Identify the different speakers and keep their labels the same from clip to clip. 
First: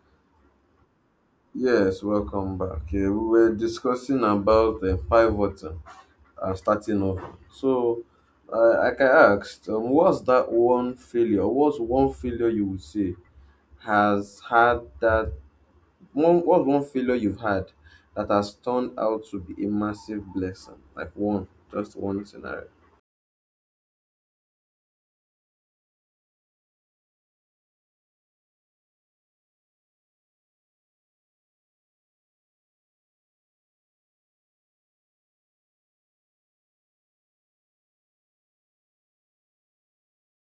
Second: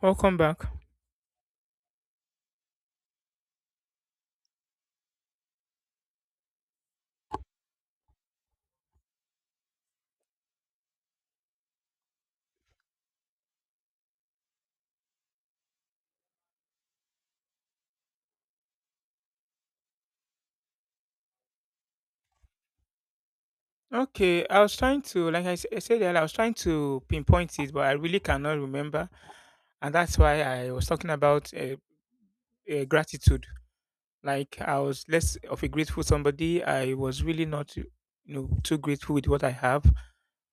Speaker 1: Welcome back.
Speaker 2: Yes, welcome back. Yeah, we were discussing about the pivoting and starting over. So, like I asked, what's that one failure? What's one failure you would say has had that one? What's one failure you've had that has turned out to be a massive blessing? Like one, just one scenario.
Speaker 1: Okay, I was trying to, I said earlier, I was trying to pinpoint it, but I really cannot remember, and that's why I was talking about gratitude. Like I was less of a grateful somebody. I was really not, you know, too grateful with what I have.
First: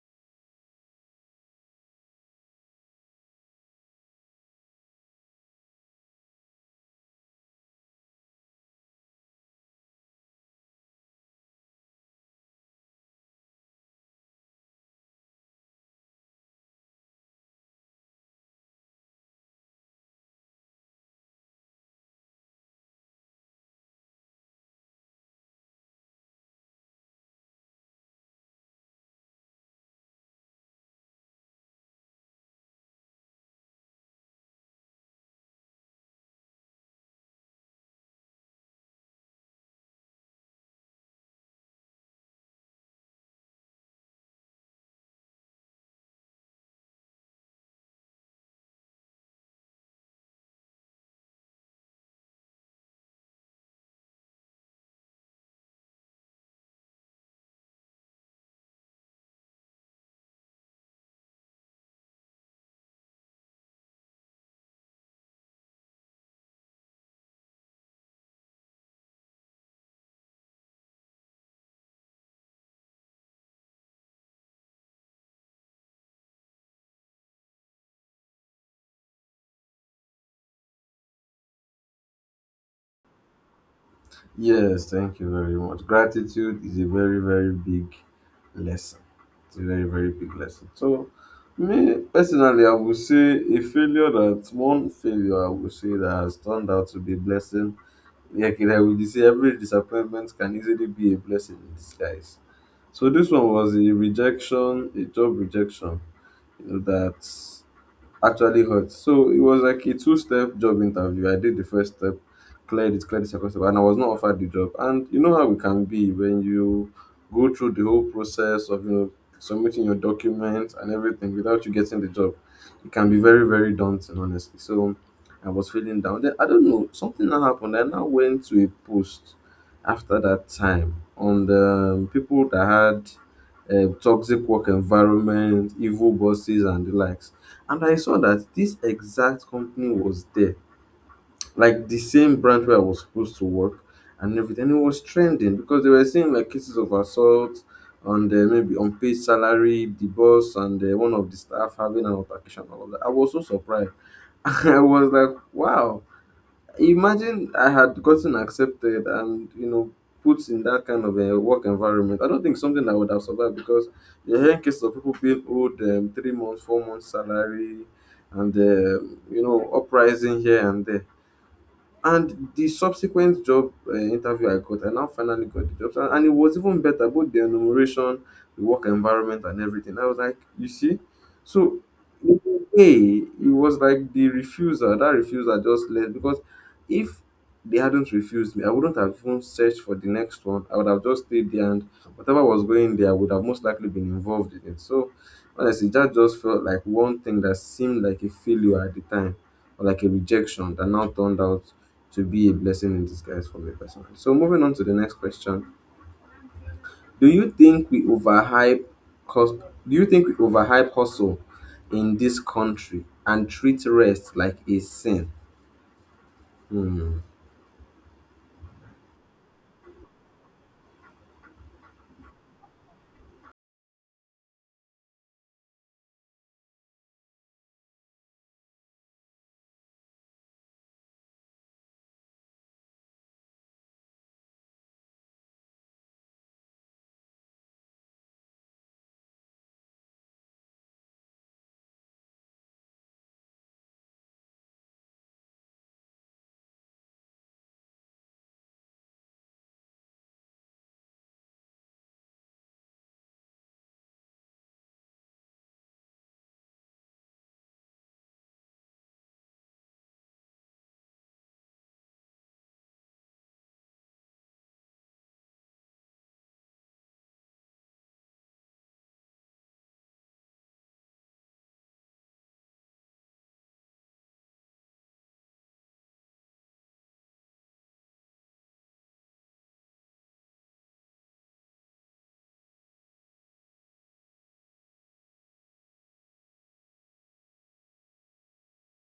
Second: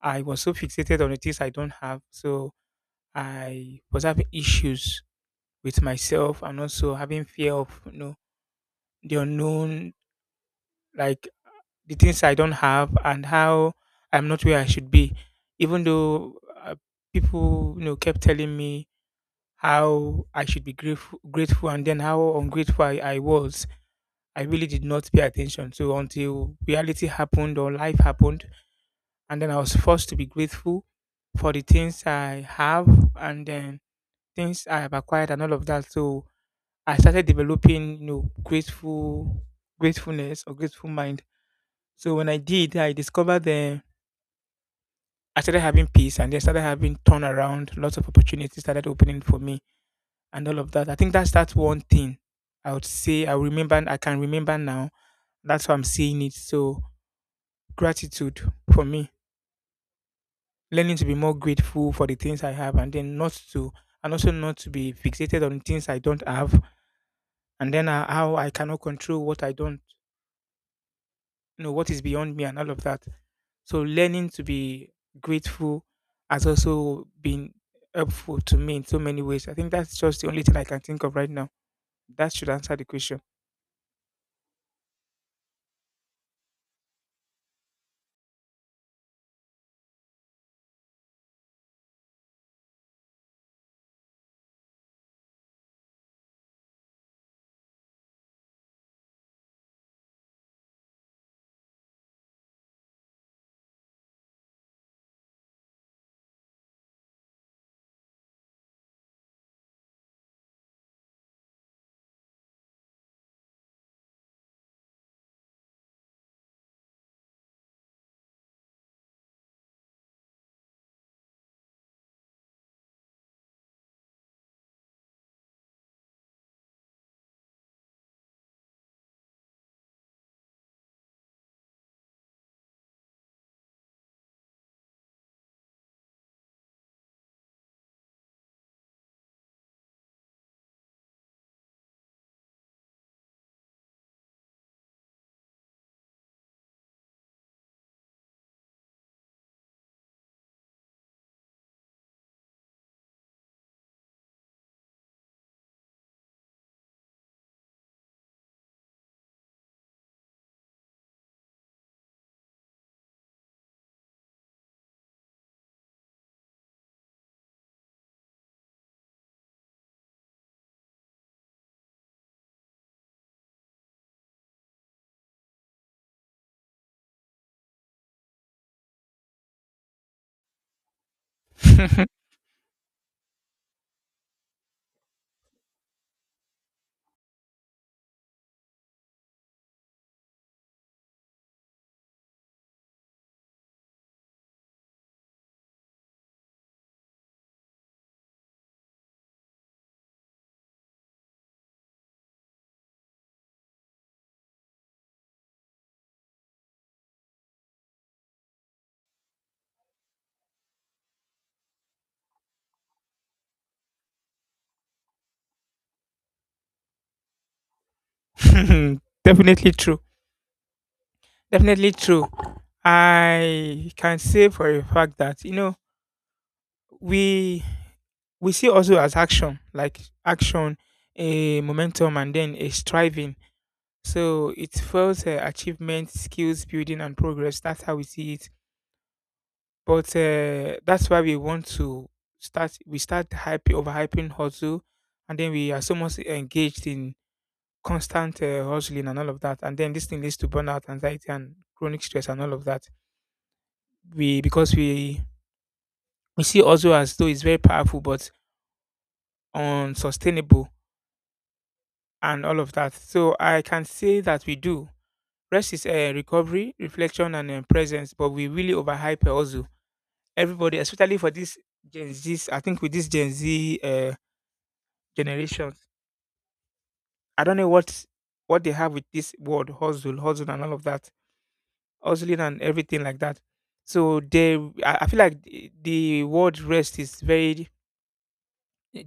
Speaker 1: I was so fixated on the things I don't have, so I was having issues with myself and also having fear of, you know, the unknown. Like the things I don't have and how I'm not where I should be, even though uh, people, you know, kept telling me how I should be grateful, grateful, and then how ungrateful I was. I really did not pay attention. So until reality happened or life happened, and then I was forced to be grateful for the things I have and then things I have acquired and all of that. So I started developing, you know, gratefulness or grateful mind. So when I did, I discovered the I started having peace and then started having turnaround, lots of opportunities started opening for me and all of that. I think that's that one thing I would say I can remember now. That's why I'm saying it. So gratitude for me. Learning to be more grateful for the things I have and then not to and also not to be fixated on things I don't have and then how I cannot control what I don't you know what is beyond me and all of that, so learning to be grateful has also been helpful to me in so many ways. I think that's just the only thing I can think of right now that should answer the question.
Speaker 2: Yes, thank you very much. Gratitude is a very, very big lesson. It's a very, very big lesson. So, me personally, I would say a failure that one failure I would say that has turned out to be a blessing. Like I would say, every disappointment can easily be a blessing in disguise. So, this one was a rejection, a job rejection, that actually hurt. So it was like a two-step job interview. I did the first step, cleared it, cleared the second step, and I was not offered the job. And you know how it can be when you go through the whole process of submitting your documents and everything without you getting the job. It can be very, very daunting, honestly. So I was feeling down. Then I don't know, something now happened. I now went to a post after that time on the people that had toxic work environment, evil bosses, and the likes. And I saw that this exact company was there, like the same branch where I was supposed to work and everything. And it was trending because they were saying like cases of assault and maybe unpaid salary, the boss and one of the staff having an altercation and all that. I was so surprised. I was like, wow. Imagine I had gotten accepted and put in that kind of a work environment. I don't think something I would have survived because the are hearing cases of people being owed 3 months, 4 months salary, and uprising here and there. And the subsequent job interview I got, I now finally got the job. And it was even better, both the enumeration, the work environment, and everything. I was like, you see? So, in a way, it was like the refuser, that refuser just left because if they hadn't refused me, I wouldn't have even searched for the next one. I would have just stayed there, and whatever was going there, I would have most likely been involved in it. So, honestly, that just felt like one thing that seemed like a failure at the time or like a rejection that now turned out to be a blessing in disguise for me personally. So moving on to the next question. Do you think we overhype cause do you think we overhype hustle in this country and treat rest like a sin? Hmm.
Speaker 1: Definitely true, definitely true. I can say for a fact that, you know, we we see also as action, like action, a momentum and then a striving. So it fuels achievement, skills building, and progress. That's how we see it. But that's why we want to start. We start hype overhyping hustle, and then we are so much engaged in constant hustling and all of that, and then this thing leads to burnout, anxiety, and chronic stress and all of that. We because we see hustle as though it's very powerful, but unsustainable and all of that. So I can say that we do. Rest is recovery, reflection, and presence, but we really overhype hustle. Everybody, especially for this Gen Z, I think with this Gen Z generations. I don't know What they have with this word hustle, hustle, and all of that, hustling and everything like that. So they, I feel like the word rest is very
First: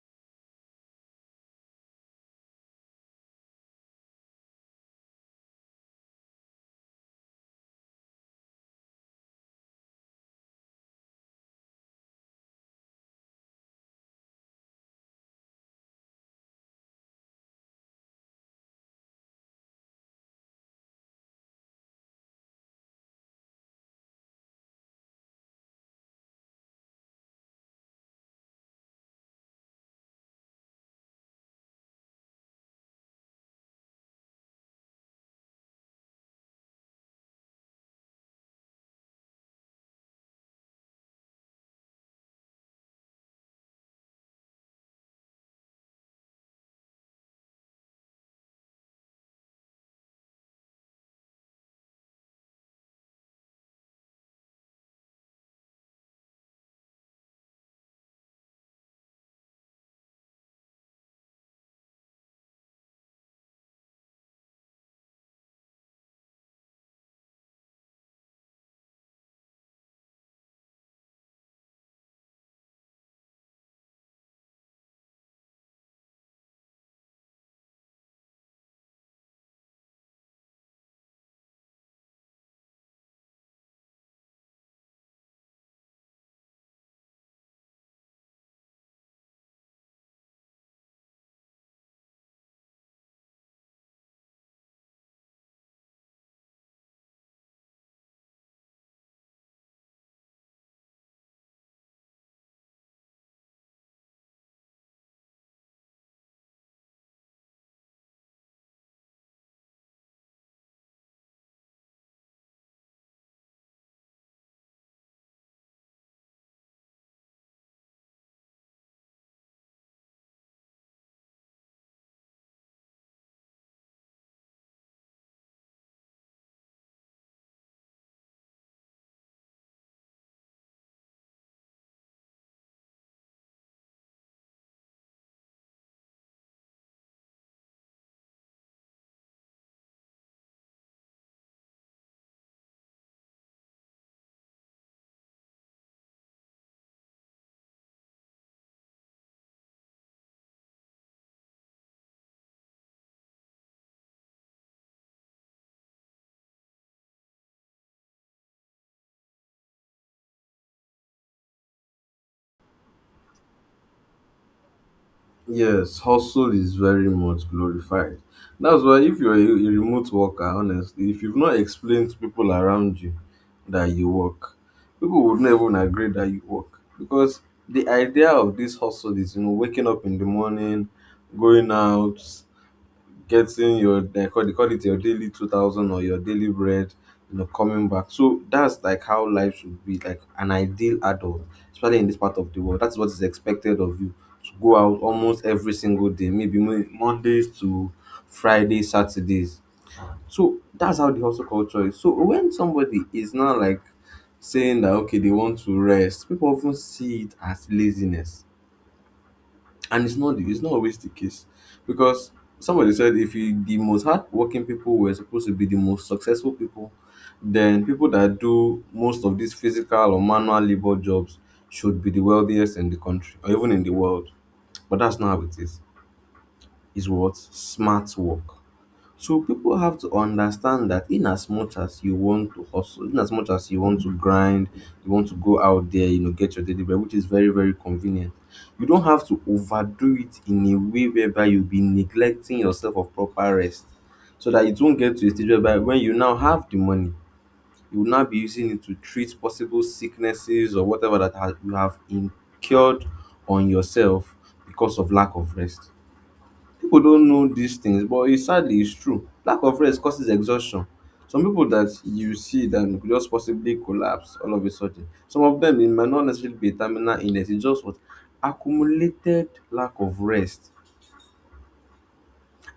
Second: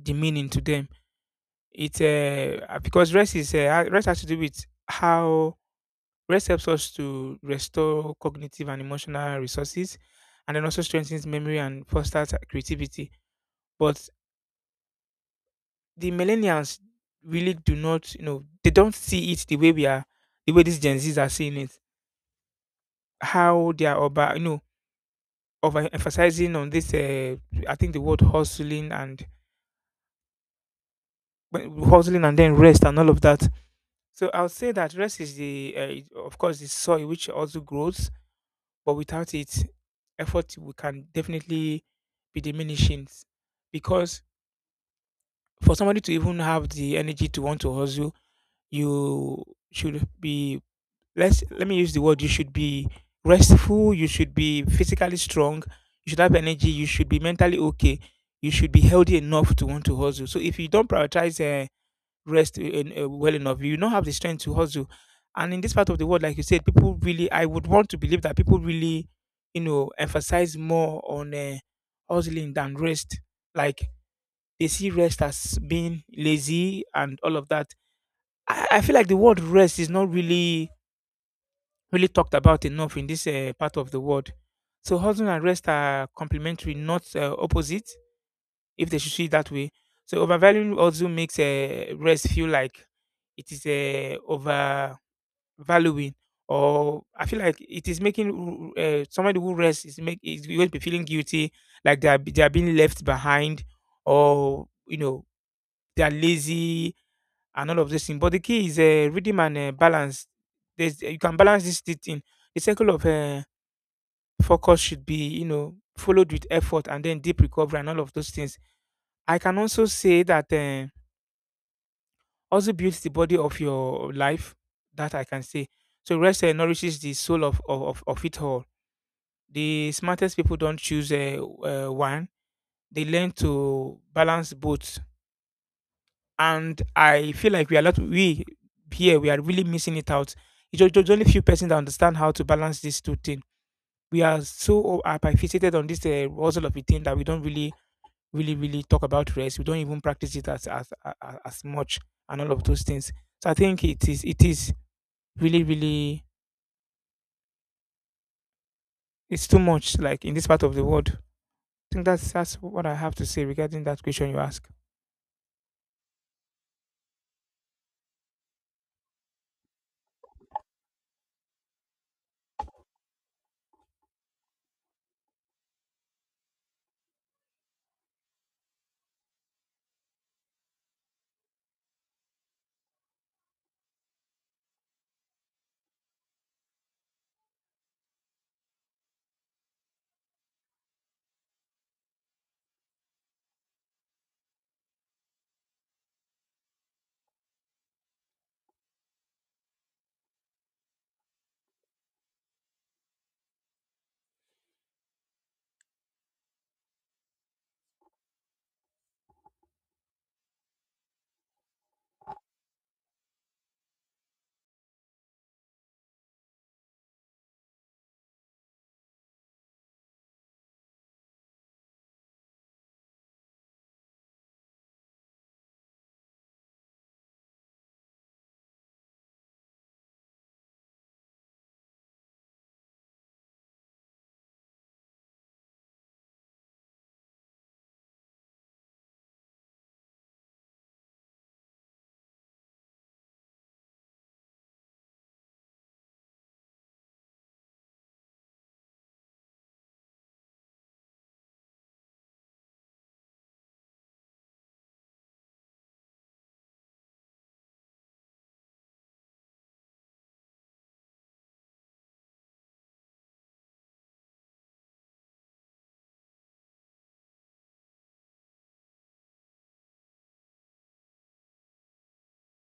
Speaker 1: demeaning to them. It's because rest has to do with how rest helps us to restore cognitive and emotional resources, and then also strengthens memory and fosters creativity. But the millennials really do not, you know, they don't see it the way we are the way these Gen Zs are seeing it. How they are, over, you know, over emphasizing on this I think the word hustling and hustling and then rest and all of that. So I'll say that rest is the of course the soil which also grows, but without it effort we can definitely be diminishing, because for somebody to even have the energy to want to hustle, you should be. Let me use the word. You should be restful. You should be physically strong. You should have energy. You should be mentally okay. You should be healthy enough to want to hustle. So if you don't prioritize rest well enough, you don't have the strength to hustle. And in this part of the world, like you said, people really. I would want to believe that people really, you know, emphasize more on hustling than rest. Like they see rest as being lazy and all of that. I feel like the word rest is not really talked about enough in this part of the world. So hustle and rest are complementary, not opposite, if they should see it that way. So overvaluing also makes rest feel like it is overvaluing, or I feel like it is making somebody who rests is going to be feeling guilty, like they are being left behind, or you know they are lazy and all of this thing. But the key is rhythm and balance. There's You can balance this thing. The circle of focus should be, you know, followed with effort and then deep recovery and all of those things. I can also say that also builds the body of your life. That I can say. So rest nourishes the soul of, of it all. The smartest people don't choose one; they learn to balance both. And I feel like we are not we here we are really missing it out. It's just only few persons that understand how to balance these two things. We are so hyper fixated on this hustle of a thing that we don't really, really talk about rest. We don't even practice it as as much, and all of those things. So I think it is really, really it's too much. Like in this part of the world, I think that's what I have to say regarding that question you ask.
Speaker 2: Yes, hustle is very much glorified. That's why if you're a remote worker, honestly, if you've not explained to people around you that you work, people would never even agree that you work. Because the idea of this hustle is, you know, waking up in the morning, going out, getting your they call it your daily 2000 or your daily bread, you know, coming back. So that's like how life should be, like an ideal adult, especially in this part of the world. That's what is expected of you, to go out almost every single day, maybe Mondays to Fridays, Saturdays. So that's how the hustle culture is. So when somebody is not like saying that okay they want to rest, people often see it as laziness, and it's not always the case. Because somebody said, if you, the most hardworking people were supposed to be the most successful people, then people that do most of these physical or manual labor jobs should be the wealthiest in the country or even in the world. But that's not how it is. It's what smart work. So people have to understand that in as much as you want to hustle, in as much as you want to grind, you want to go out there, you know, get your daily bread, which is very, very convenient. You don't have to overdo it in a way whereby you'll be neglecting yourself of proper rest. So that it won't get to a stage whereby when you now have the money, you will now be using it to treat possible sicknesses or whatever that has, you have incurred on yourself because of lack of rest. Pipu don know dis things, but it's sadly it's true. Lack of rest causes exhaustion. Some pipu dat you see dem go just possibly collapse all of a sudden. Some of dem e might not necessarily be a terminal illness, e just what accumulated lack of rest.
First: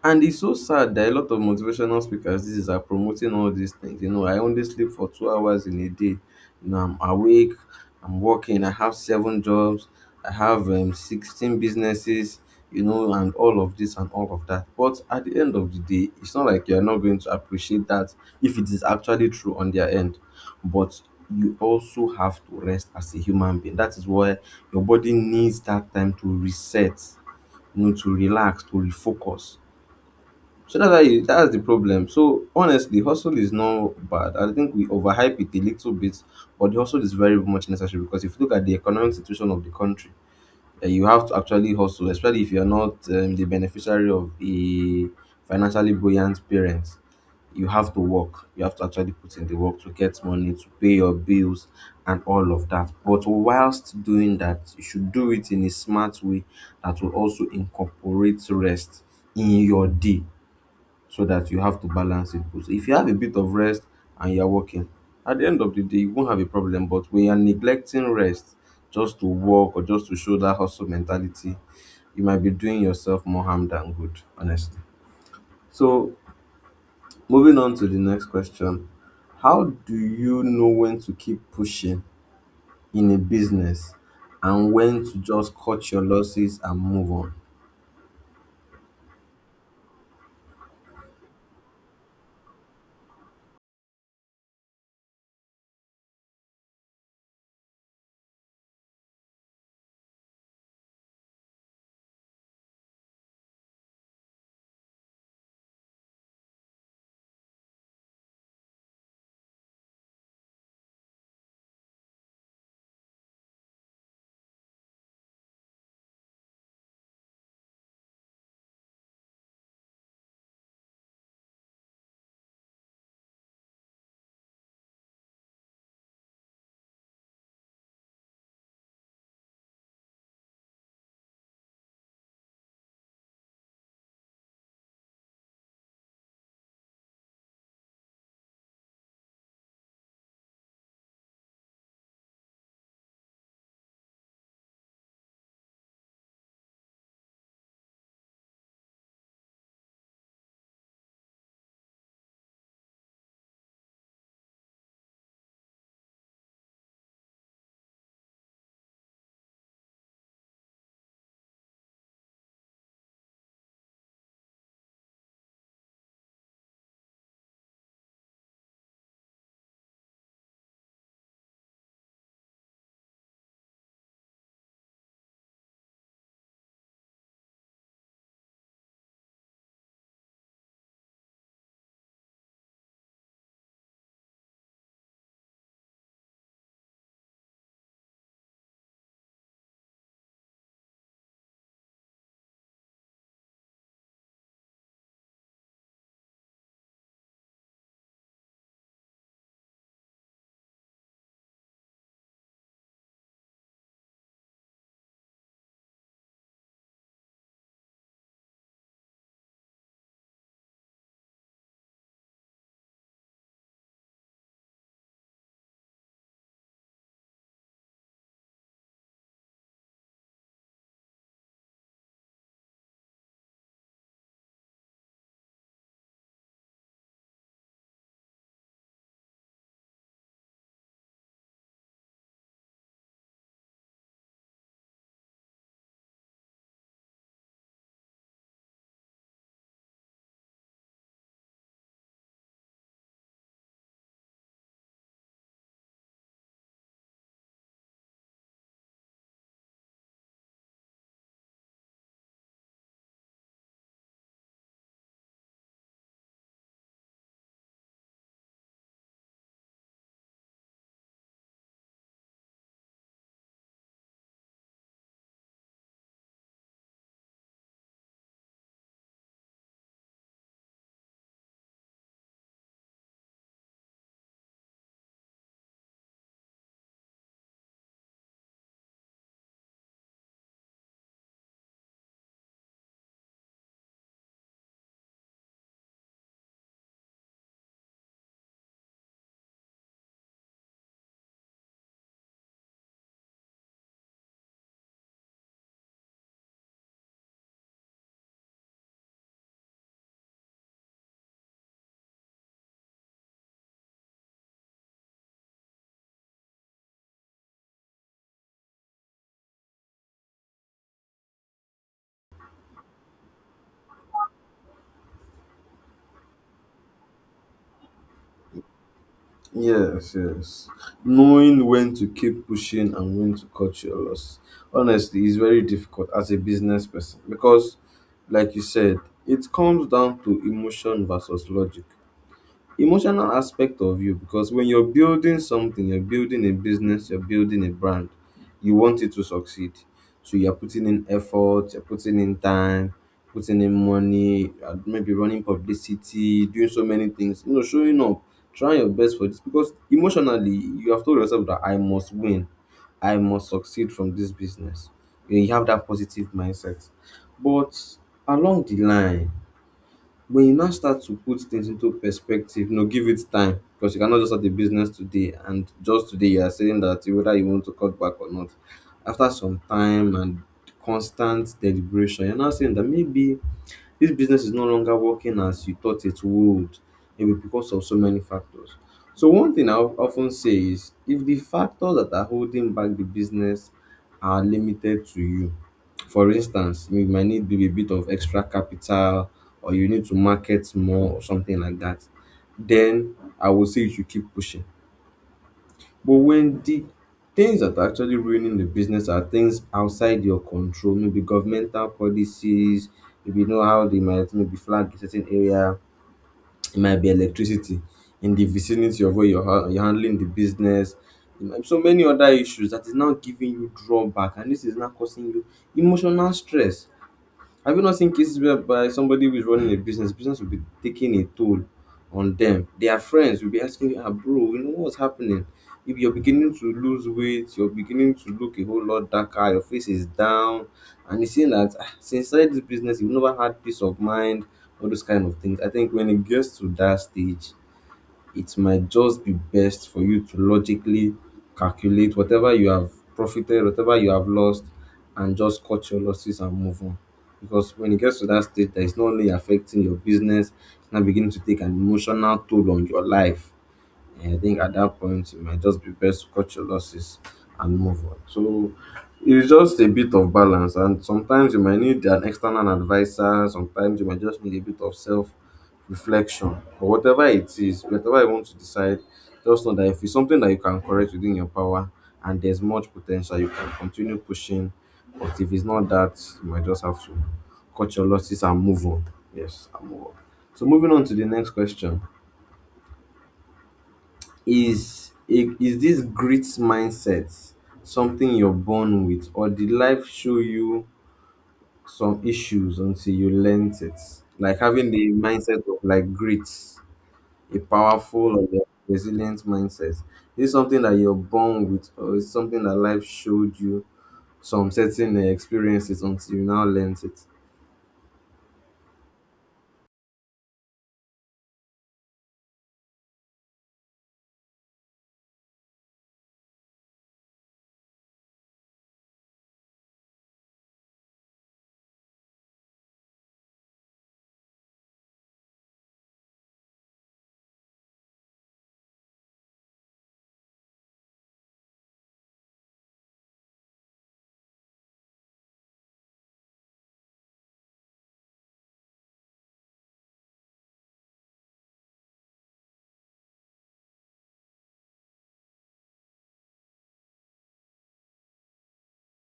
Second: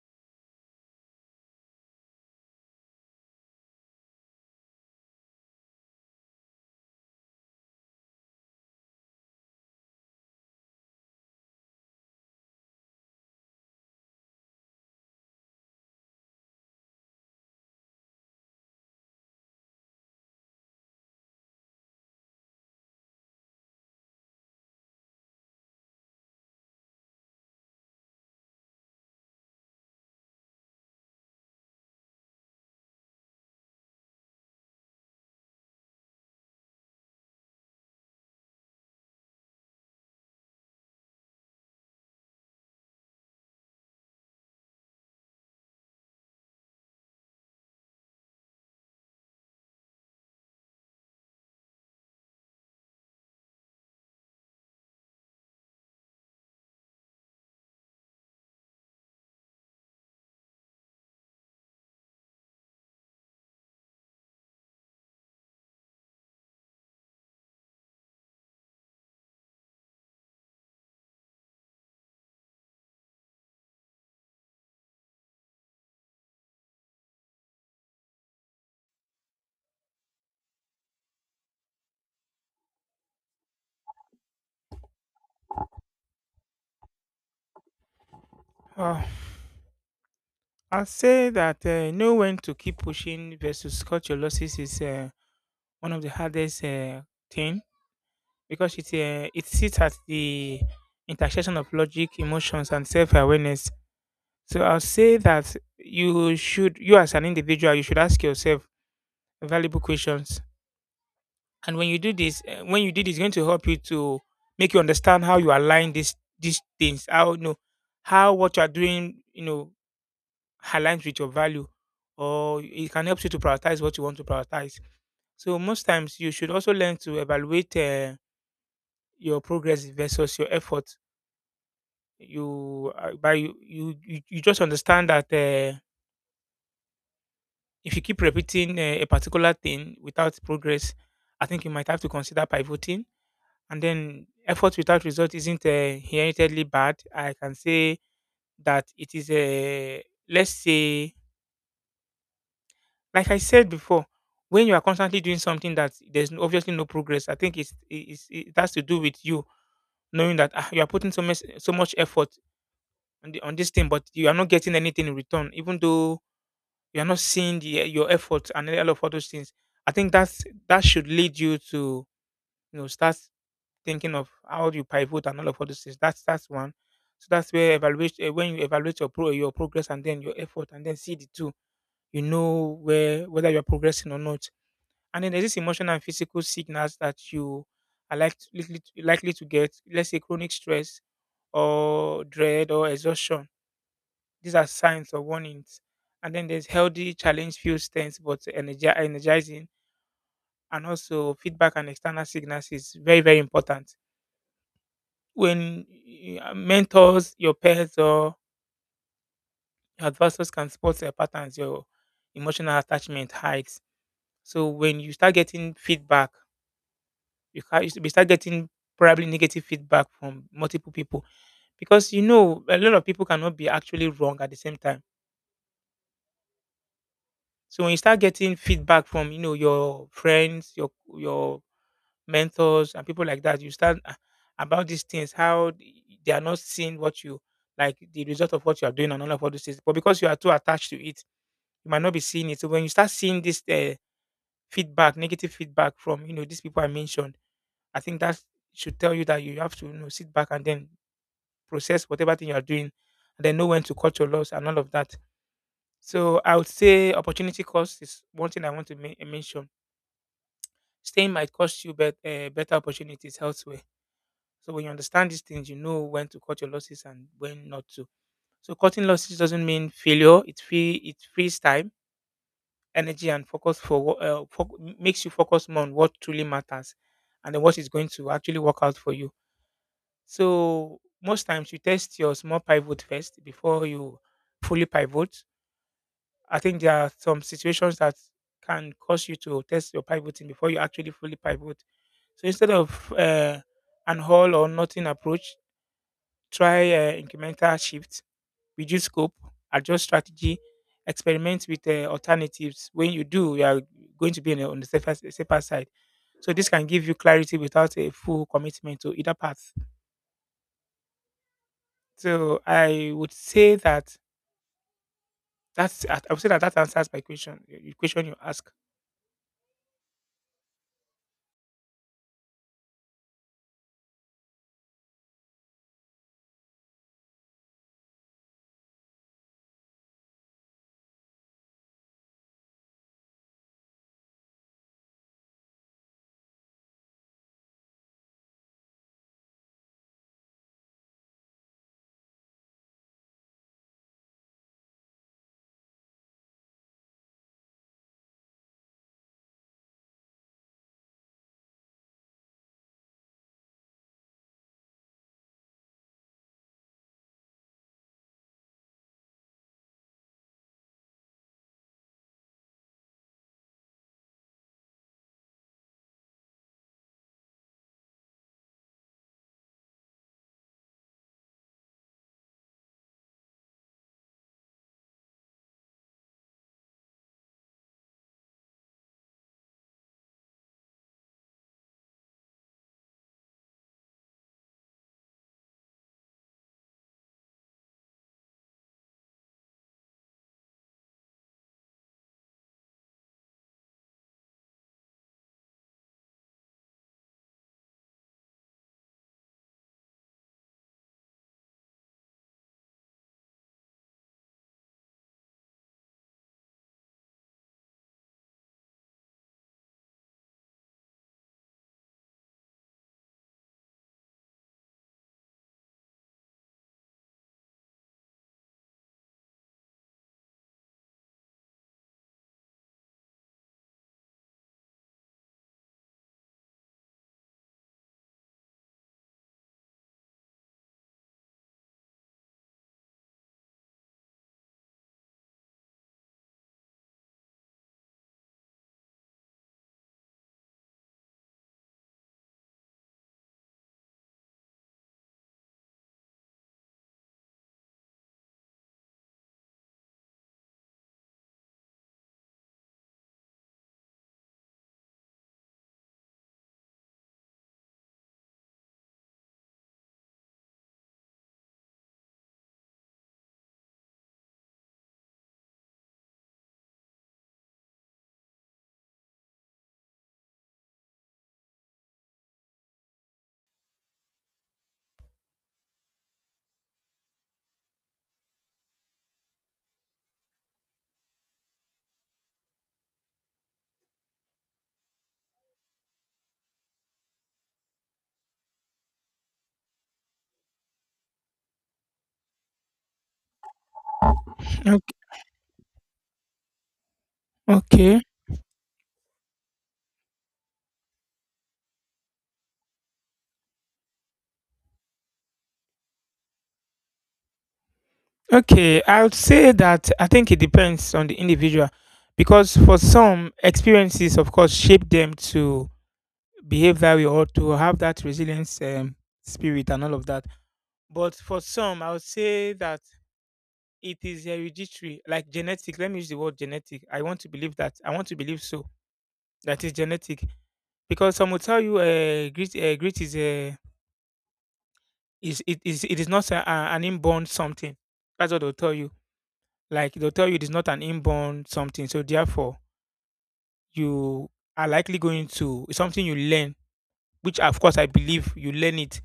Speaker 2: And it's so sad that a lot of motivational speakers these days are promoting all these things. You know, I only sleep for 2 hours in a day. You know, I'm awake, I'm working, I have seven jobs, I have 16 businesses, you know, and all of this and all of that. But at the end of the day, it's not like you're not going to appreciate that if it is actually true on their end. But you also have to rest as a human being. That is why your body needs that time to reset, you know, to relax, to refocus. So that's why that's the problem. So honestly, hustle is not bad. I think we overhype it a little bit, but the hustle is very much necessary, because if you look at the economic situation of the country, eh, you have to actually hustle, especially if you're not the beneficiary of a financially buoyant parent. You have to work. You have to actually put in the work to get money, to pay your bills, and all of that. But whilst doing that, you should do it in a smart way that will also incorporate rest in your day, so that you have to balance it. But if you have a bit of rest and you're working, at the end of the day, you won't have a problem. But when you're neglecting rest just to work or just to show that hustle mentality, you might be doing yourself more harm than good, honestly. So, moving on to the next question. How do you know when to keep pushing in a business and when to just cut your losses and move on?
Speaker 1: Wow. I'll say that, know when to keep pushing versus cut your losses is one of the hardest thing, because it sits at the intersection of logic, emotions, and self awareness. So I'll say that you should, you as an individual, you should ask yourself valuable questions. And when you do this, it's going to help you to make you understand how you align these things. How you know how what you are doing, you know, aligns with your value, or it can help you to prioritize what you want to prioritize. So most times, you should also learn to evaluate your progress versus your effort. You by you you you you just understand that. If you keep repeating a particular thing without progress, I think you might have to consider pivoting. And then effort without result isn't inherently bad. I can say that it is a, let's say, like I said before, when you are constantly doing something that there's obviously no progress, I think it's it has to do with you knowing that ah, you are putting so much effort on this thing, but you are not getting anything in return, even though you're not seeing your effort and all of all those things. I think that should lead you to, you know, start thinking of how you pivot and all of all those things. That's one. So that's where when you evaluate your progress and then your effort and then see the two. You know where whether you're progressing or not. And then there's this emotional and physical signals that you are likely to get. Let's say chronic stress or dread or exhaustion, these are signs or warnings. And then there's healthy challenge feels tense but energizing. And also feedback and external signals is very, very important. When mentors, your peers or your advisors can spot your patterns, your emotional attachment heights. So when you start getting feedback, you start getting probably negative feedback from multiple people, because you know a lot of people cannot be actually wrong at the same time. So when you start getting feedback from, you know, your friends, your mentors, and people like that, you start "Ah, about these things how they are not seeing what you, like the result of what you are doing and all of all those things. But because you are too attached to it, you might not be seeing it. So when you start seeing this feedback, negative feedback from, you know, these people I mentioned, I think that should tell you that you have to, you know, sit back and then process whatever thing you are doing, and then know when to cut your loss and all of that. So I would say opportunity cost is one thing I want to mention. Staying might cost you better opportunities elsewhere. So when you understand these things, you know when to cut your losses and when not to. So cutting losses doesn't mean failure. It frees time, energy, and focus for what foc makes you focus more on what truly matters, and then what is going to actually work out for you. So most times you test your small pivot first before you fully pivot. I think there are some situations that can cause you to test your pivoting before you actually fully pivot. So instead of an all or nothing approach, try incremental shift, reduce scope, adjust strategy, experiment with alternatives. When you do, you are going to be on the safer side. So this can give you clarity without a full commitment to either path. So I would say that that answers my question. The question you ask.
Speaker 2: Yes, yes. Knowing when to keep pushing and when to cut your loss, honestly, is very difficult as a business person because, like you said, it comes down to emotion versus logic. Emotional aspect of you, because when you're building something, you're building a business, you're building a brand, you want it to succeed. So you're putting in effort, you're putting in time, putting in money, maybe running publicity, doing so many things, you know, showing up, trying your best for this, because emotionally you have told yourself that I must win. I must succeed from this business. You know, you have that positive mindset. But along the line, when you now start to put things into perspective, you know, give it time, because you cannot just start a business today and just today you are saying that whether you want to cut back or not. After some time and constant deliberation, you're now saying that maybe this business is no longer working as you thought it would, maybe because of so many factors. So one thing I often say is, if the factors that are holding back the business are limited to you, for instance, you might need maybe a bit of extra capital, or you need to market more or something like that, then I would say you should keep pushing. But when the things that are actually ruining the business are things outside your control, maybe governmental policies, maybe you know how they might maybe flag a certain area, it might be electricity in the vicinity of where you're handling the business. It might be so many other issues that is now giving you drawback, and this is now causing you emotional stress. Have you not seen cases whereby somebody who is running a business, business will be taking a toll on them. Their friends will be asking, ah, bro, you know what's happening? If you're beginning to lose weight, you're beginning to look a whole lot darker, your face is down, and you see that, "Ah, since you started this business, you've never had peace of mind," all those kind of things. I think when it gets to that stage, it might just be best for you to logically calculate whatever you have profited, whatever you have lost, and just cut your losses and move on. Because when it gets to that state, that is not only affecting your business, it's now beginning to take an emotional toll on your life. And I think at that point, it might just be best to cut your losses and move on. So it's just a bit of balance. And sometimes you might need an external advisor, sometimes you might just need a bit of self reflection or whatever it is, whatever you want to decide. Just know that if it's something that you can correct within your power and there's much potential, you can continue pushing. But if it's not that, you might just have to cut your losses and move on. Yes, and move on. So moving on to the next question. Is this grit mindset something you're born with, or did life show you some issues until you learnt it? Like having the
Speaker 1: Okay.
Speaker 2: mindset of like grit, a
Speaker 1: Okay.
Speaker 2: powerful or a resilient mindset. Is this something that you're born with, or is something that life showed you some certain experiences until you now learnt it?
Speaker 1: Okay, I would say that I think it depends on the individual because for some, experiences, of course, shape them to behave that way or to have that resilience spirit and all of that. But for some, I would say that it is hereditary, like genetic. Let me use the word genetic. I want to believe that. I want to believe so. That is genetic because some will tell you, grit is a is it is it is not an inborn something. That's what they'll tell you. Like they'll tell you it is not an inborn something, so therefore you are likely going to, it's something you learn, which of course I believe you learn it.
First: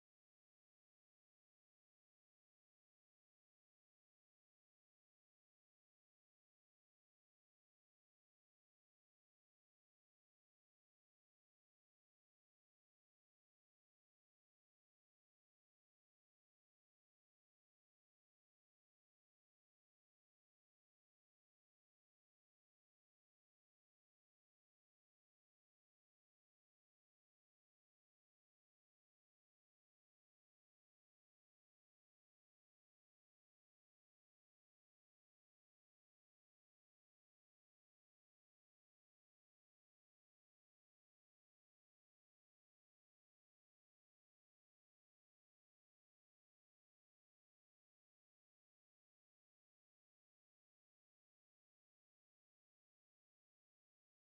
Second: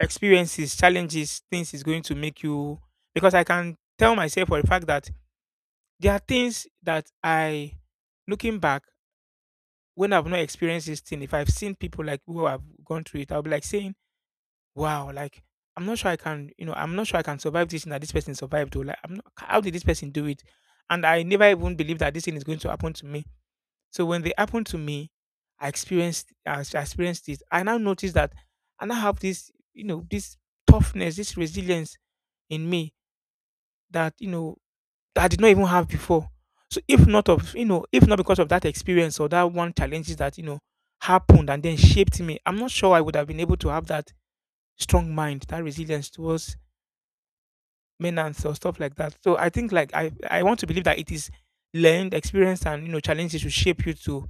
Speaker 1: Experiences, challenges, things is going to make you, because I can tell myself for the fact that there are things that I, looking back, when I've not experienced this thing, if I've seen people like who have gone through it, I'll be like saying, wow, like, I'm not sure I can, you know, I'm not sure I can survive this thing that this person survived. Or like, I'm not, how did this person do it? And I never even believed that this thing is going to happen to me. So when they happened to me, I experienced it. I now noticed that I now have this, you know, this toughness, this resilience in me that, you know, that I did not even have before. So if not of, you know, if not because of that experience or that one challenges that, you know, happened and then shaped me, I'm not sure I would have been able to have that strong mind, that resilience towards maintenance or stuff like that. So I think like, I want to believe that it is learned experience, and you know challenges should shape you to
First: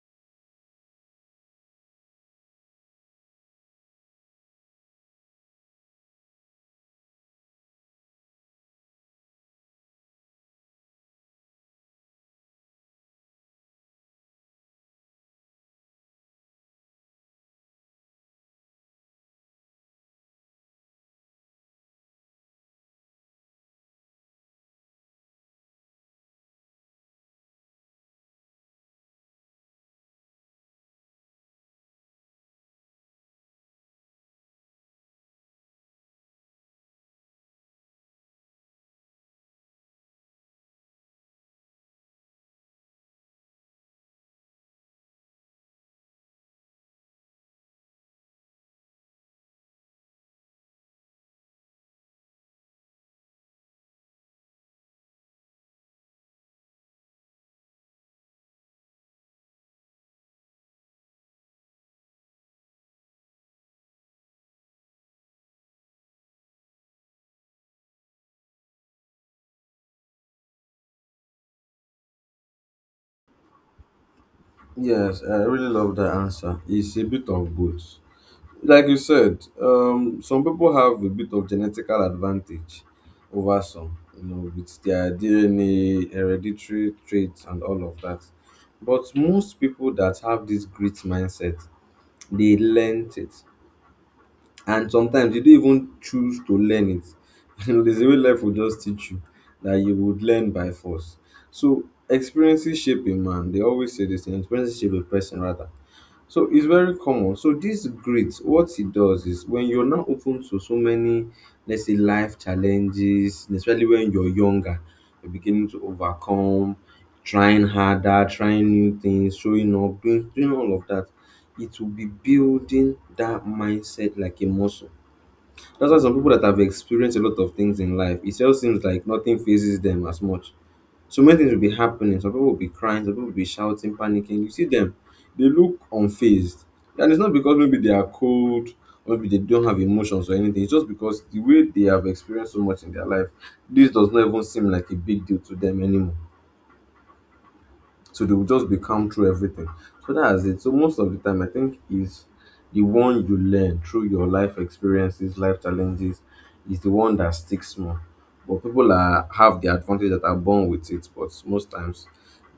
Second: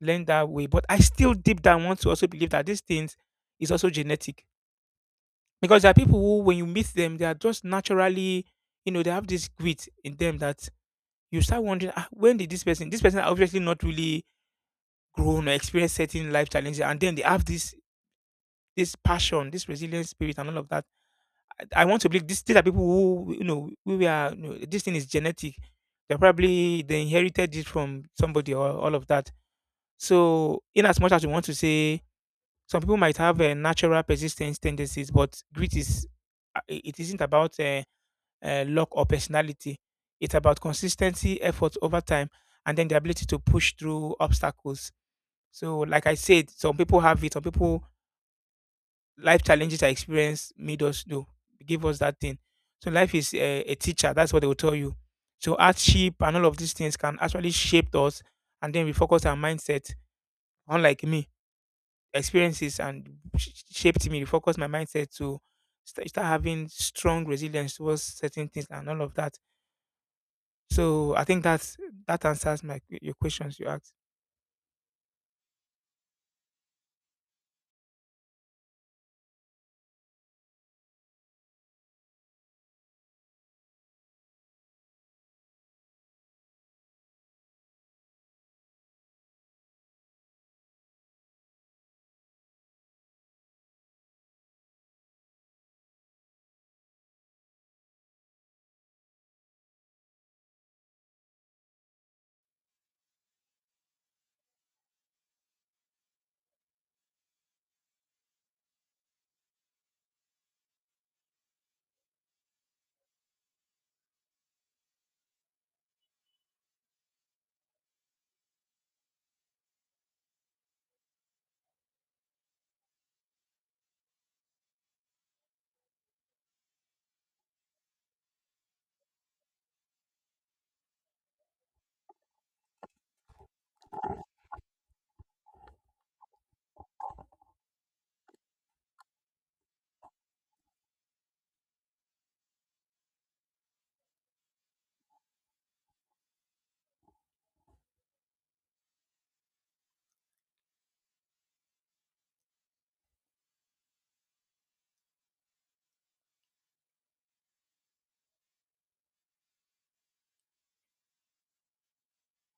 Speaker 1: learn that way. But I still deep down want to also believe that these things is also genetic. Because there are people who, when you meet them, they are just naturally, you know, they have this grit in them that you start wondering, ah, when did this person are obviously not really grown or experienced certain life challenges, and then they have this passion, this resilient spirit, and all of that. I want to believe this, these are people who, you know, we are, you know, this thing is genetic. They probably, they inherited it from somebody or all of that. So, in as much as we want to say some people might have natural persistence tendencies, but grit is it isn't about luck or personality. It's about consistency, effort over time, and then the ability to push through obstacles. So, like I said, some people have it. Some people, life challenges I experience made us do, give us that thing. So life is a teacher. That's what they will tell you. So hardship and all of these things can actually shape us, and then we focus our mindset. Unlike me, experiences and shaped me, refocused my mindset to start having strong resilience towards certain things and all of that. So I think that answers your questions you asked.
Speaker 2: Yes, I really love that answer. It's a bit of both. Like you said, some people have a bit of genetical advantage over some, you know, with their DNA, hereditary traits, and all of that. But most people that have this grit mindset, they learnt it, and sometimes they don't even choose to learn it. You know, there's a way life will just teach you that you would learn by force. So experiences shape a man. They always say this: thing, experiences shape a person rather. So it's very common. So this grit, what it does is when you're now open to so many, let's say, life challenges, especially when you're younger, you're beginning to overcome, trying harder, trying new things, showing up, doing all of that. It will be building that mindset like a muscle. That's why some people that have experienced a lot of things in life, it just seems like nothing phases them as much. So many things will be happening. Some people will be crying, some people will be shouting, panicking. You see them, they look unfazed. And it's not because maybe they are cold, or maybe they don't have emotions or anything. It's just because the way they have experienced so much in their life, this does not even seem like a big deal to them anymore. So they will just be calm through everything. So that's it. So most of the time, I think is the one you learn through your life experiences, life challenges, is the one that sticks more. But people are have the advantage that are born with it, but most times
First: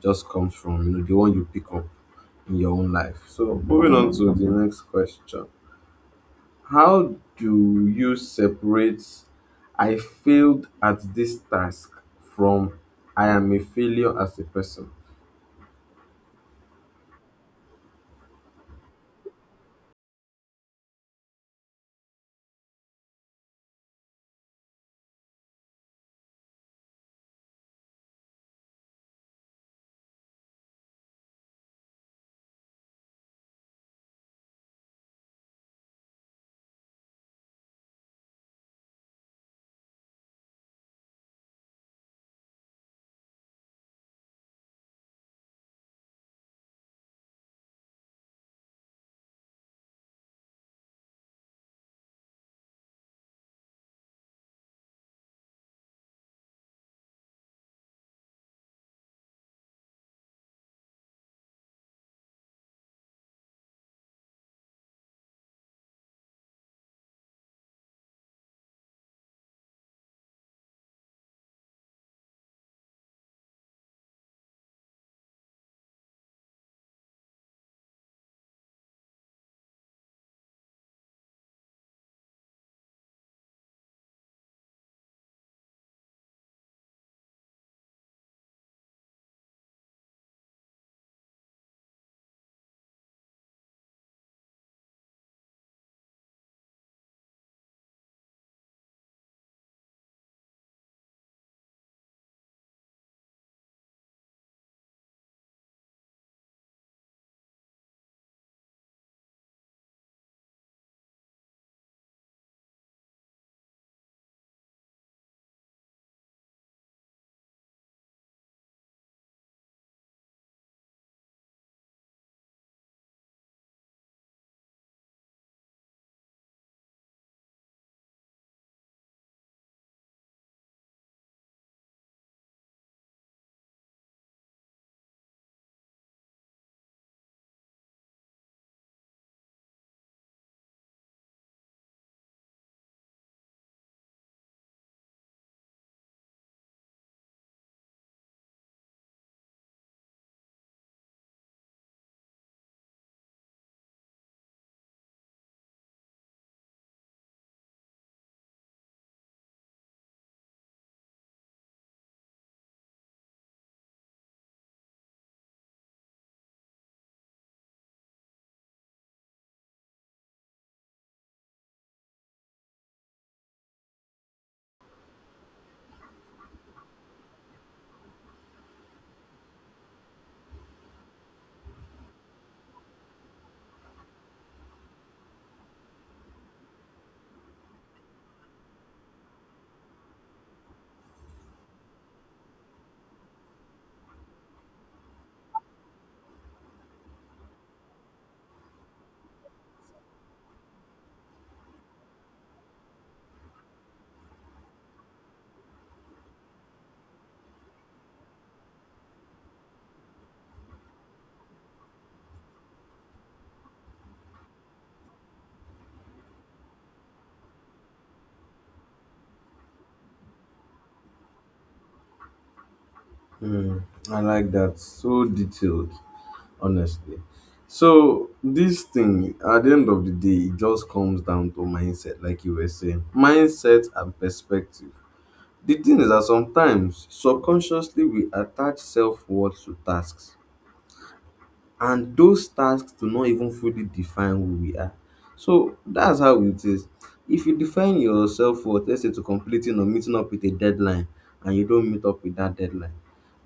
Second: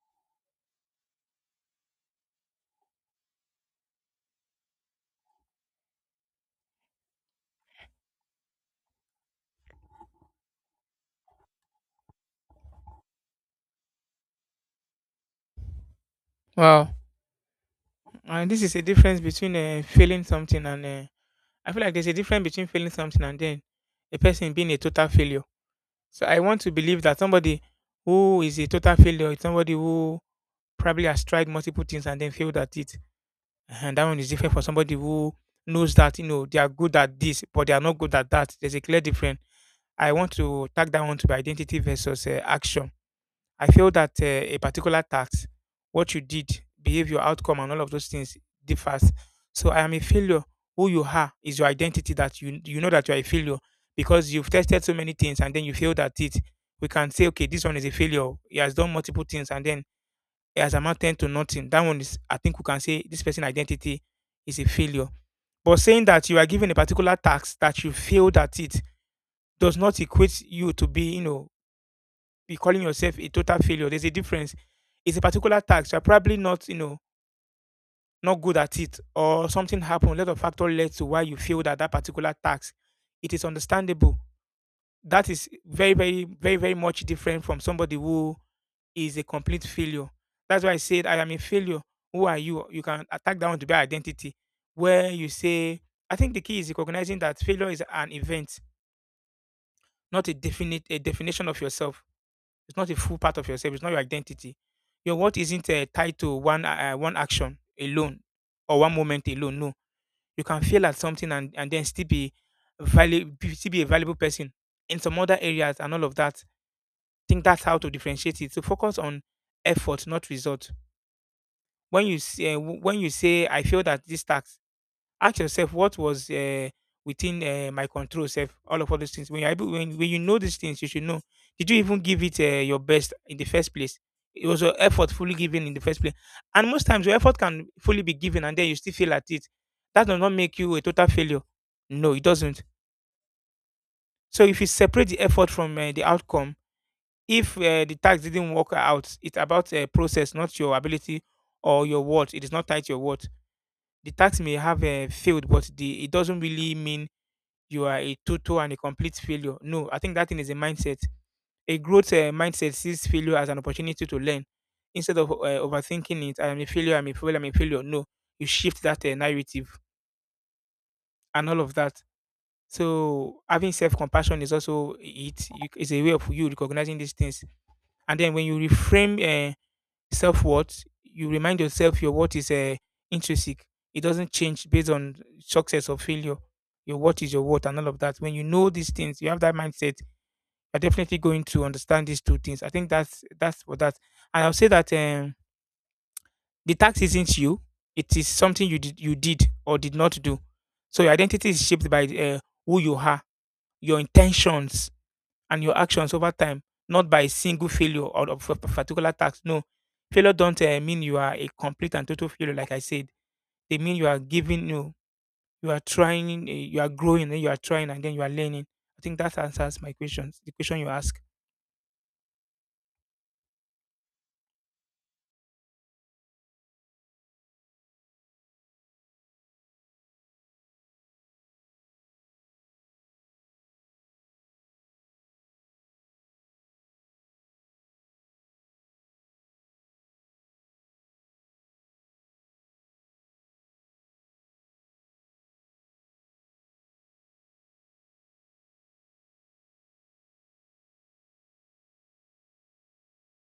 Speaker 2: just comes from the one you pick up in your own life. So moving on to the next question. How do you separate I failed at this task from I am a failure as a person?
Speaker 1: Wow, and this is a difference between failing something and I feel like there's a difference between failing something and then a person being a total failure. So I want to believe that somebody who is a total failure is somebody who probably has tried multiple things and then failed at it. And that one is different for somebody who knows that, you know, they are good at this, but they are not good at that. There's a clear difference. I want to tag that one to be identity versus action. I feel that a particular task, what you did, behavior, outcome, and all of those things differs. So I am a failure. Who you are is your identity, that you know that you are a failure because you've tested so many things and then you failed at it. We can say, okay, this one is a failure. He has done multiple things and then as has amounted to nothing. That one is, I think we can say this person identity is a failure. But saying that you are given a particular task that you failed at it does not equate you to be, you know, be calling yourself a total failure. There's a difference. It's a particular task. You're probably not, you know, not good at it, or something happened. Lot of factor led to why you failed at that particular task. It is understandable. That is very, very, very, very much different from somebody who is a complete failure. That's why I said I am a failure. Who are you? You can attack that one to be identity. Where you say, I think the key is recognizing that failure is an event, not a definition of yourself. It's not a full part of yourself. It's not your identity. Your worth isn't tied to one action alone or one moment alone. No, you can fail at something and then still be valuable, still be a valuable person in some other areas and all of that. Think that's how to differentiate it. So focus on effort, not result. When you say I failed at this task, ask yourself what was within my control. Self, all of all those things. When you know these things, you should know. Did you even give it your best in the first place? It was your effort fully given in the first place. And most times, your effort can fully be given, and then you still fail at it. That does not make you a total failure. No, it doesn't. So if you separate the effort from the outcome, if the task didn't work out, it's about a process, not your ability or your worth. It is not tied to your worth. The tax may have failed, but the it doesn't really mean you are a total and a complete failure. No, I think that thing is a mindset. A growth mindset sees failure as an opportunity to learn. Instead of overthinking it, I am a failure, I'm a failure, I'm a failure. No, you shift that narrative and all of that. So having self-compassion is also it. You- It's a way of you recognizing these things, and then when you reframe self worth. You remind yourself your worth is intrinsic. It doesn't change based on success or failure. Your worth is your worth and all of that. When you know these things, you have that mindset. You're definitely going to understand these two things. I think that's for that. And I'll say that the tax isn't you. It is something you did or did not do. So your identity is shaped by who you are, your intentions, and your actions over time, not by a single failure or of a particular task. No, failure don't mean you are a complete and total failure. Like I said, they mean you are giving you, you are trying, eh, you are growing, then you are trying, and then you are learning. I think that answers my questions. The question you ask.
Speaker 2: Mm, I like that. So detailed, honestly. So this thing, at the end of the day, it just comes down to mindset, like you were saying, mindset and perspective. The thing is that sometimes subconsciously we attach self worth to tasks, and those tasks do not even fully define who we are. So that's how it is. If you define yourself self worth, let's say to completing or meeting up with a deadline, and you don't meet up with that deadline,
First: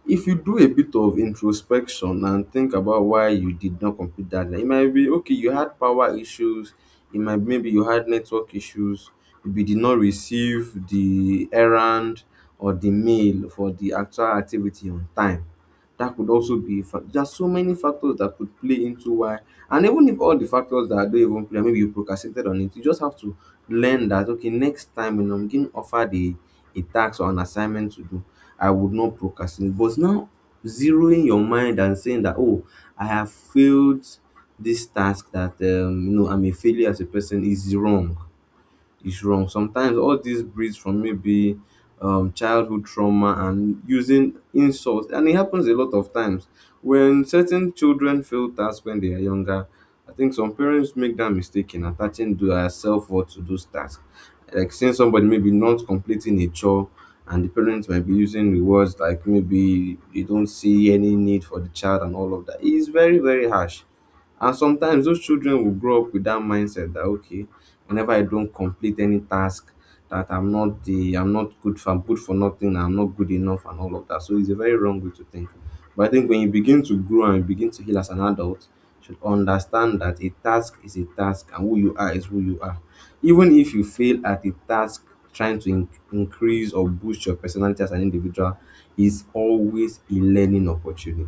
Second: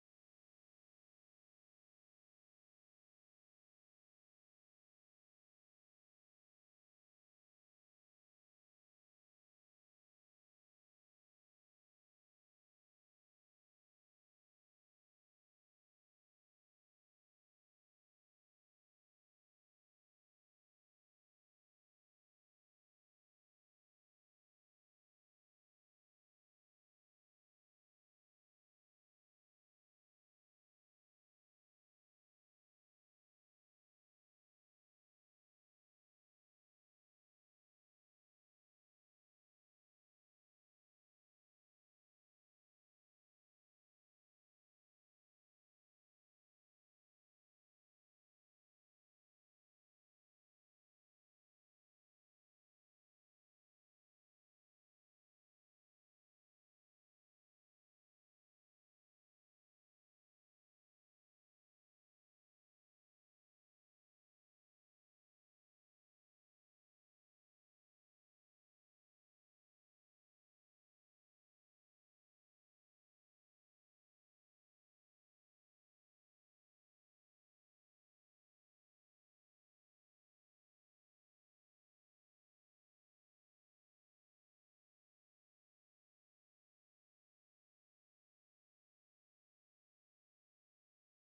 Speaker 2: if you do a bit of introspection and think about why you did not complete that deadline, it might be okay, you had power issues, it might maybe you had network issues, maybe you did not receive the errand or the mail for the actual activity on time, that could also be a fact. There are so many factors that could play into why. And even if all the factors that don't even play, maybe you procrastinated on it, you just have to learn that okay, next time when I'm getting offered a task or an assignment to do, I would not procrastinate. But now zeroing your mind and saying that oh, I have failed this task, that you know, I'm a failure as a person, is wrong. Sometimes all this breeds from maybe childhood trauma and using insults, and it happens a lot of times when certain children fail tasks when they are younger. I think some parents make that mistake in attaching their self worth to those tasks, like seeing somebody maybe not completing a chore. And the parents might be using rewards like maybe they don't see any need for the child and all of that. It's very, very harsh. And sometimes those children will grow up with that mindset that okay, whenever I don't complete any task, that I'm good for nothing, I'm not good enough and all of that. So it's a very wrong way to think. But I think when you begin to grow and you begin to heal as an adult, you should understand that a task is a task and who you are is who you are. Even if you fail at a task, trying to increase or boost your personality as an individual, is always a learning opportunity.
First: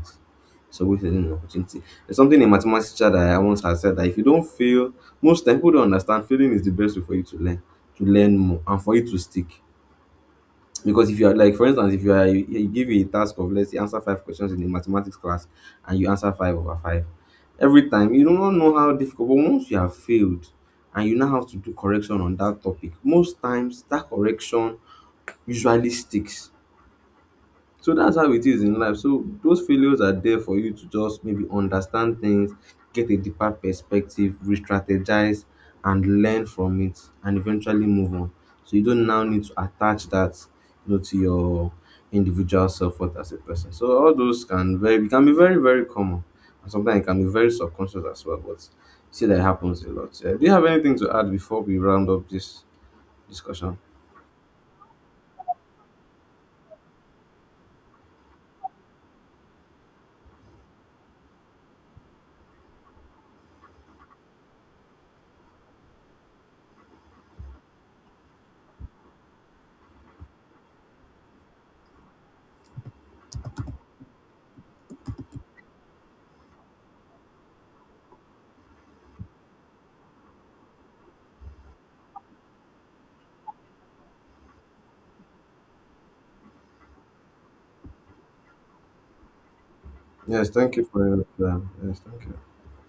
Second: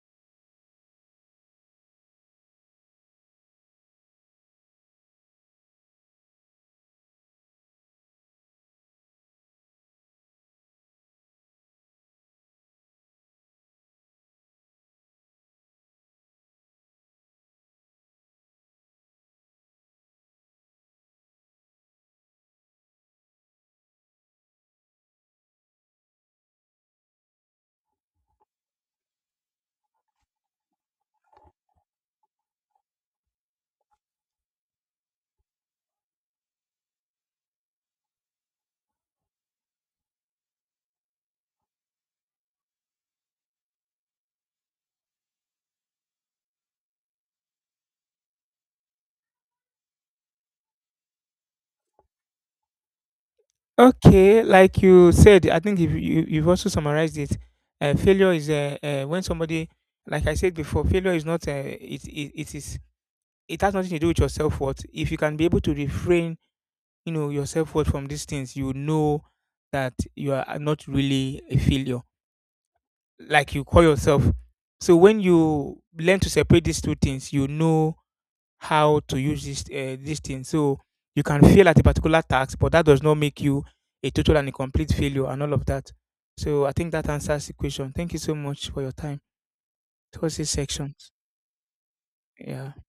Speaker 2: It's always a learning opportunity. There's something a mathematics teacher that I once had said: that if you don't fail. Most times pipu don understand failing is the best way for you to learn more and for you to stick, because if you are, like, for instance, if you are dey give you a task of, let's say, answer five questions in a mathematics class and you answer five over five every time, you no know how difficult. But once you have failed and you now have to do correction on that topic, most times that correction usually sticks. So that's how it is in life. So those failures are there for you to just maybe understand things, get a deeper perspective, re-strategize and learn from it and eventually move on. So you don't now need to attach that, you know, to your individual self worth as a person. So all those can very can be very, very common. And sometimes it can be very subconscious as well. But you see that it happens a lot. Yeah. Do you have anything to add before we round up this discussion?
Speaker 1: Okay, like you said, I think if you, you've also summarized it, failure is when somebody, like I said before, failure is not, it is, it has nothing to do with your self worth. If you can be able to refrain, you know, your self-worth from these things, you know that you are not really a failure like you call yourself. So when you learn to separate these two things, you know how to use this this thing. So you can fail at a particular task, but that does not make you a total and a complete failure and all of that. So I think that answers the question. Thank you so much for your time towards
Speaker 2: Yes,
Speaker 1: this
Speaker 2: thank you
Speaker 1: section.
Speaker 2: for your time. Yes, thank you.
Speaker 1: Yeah.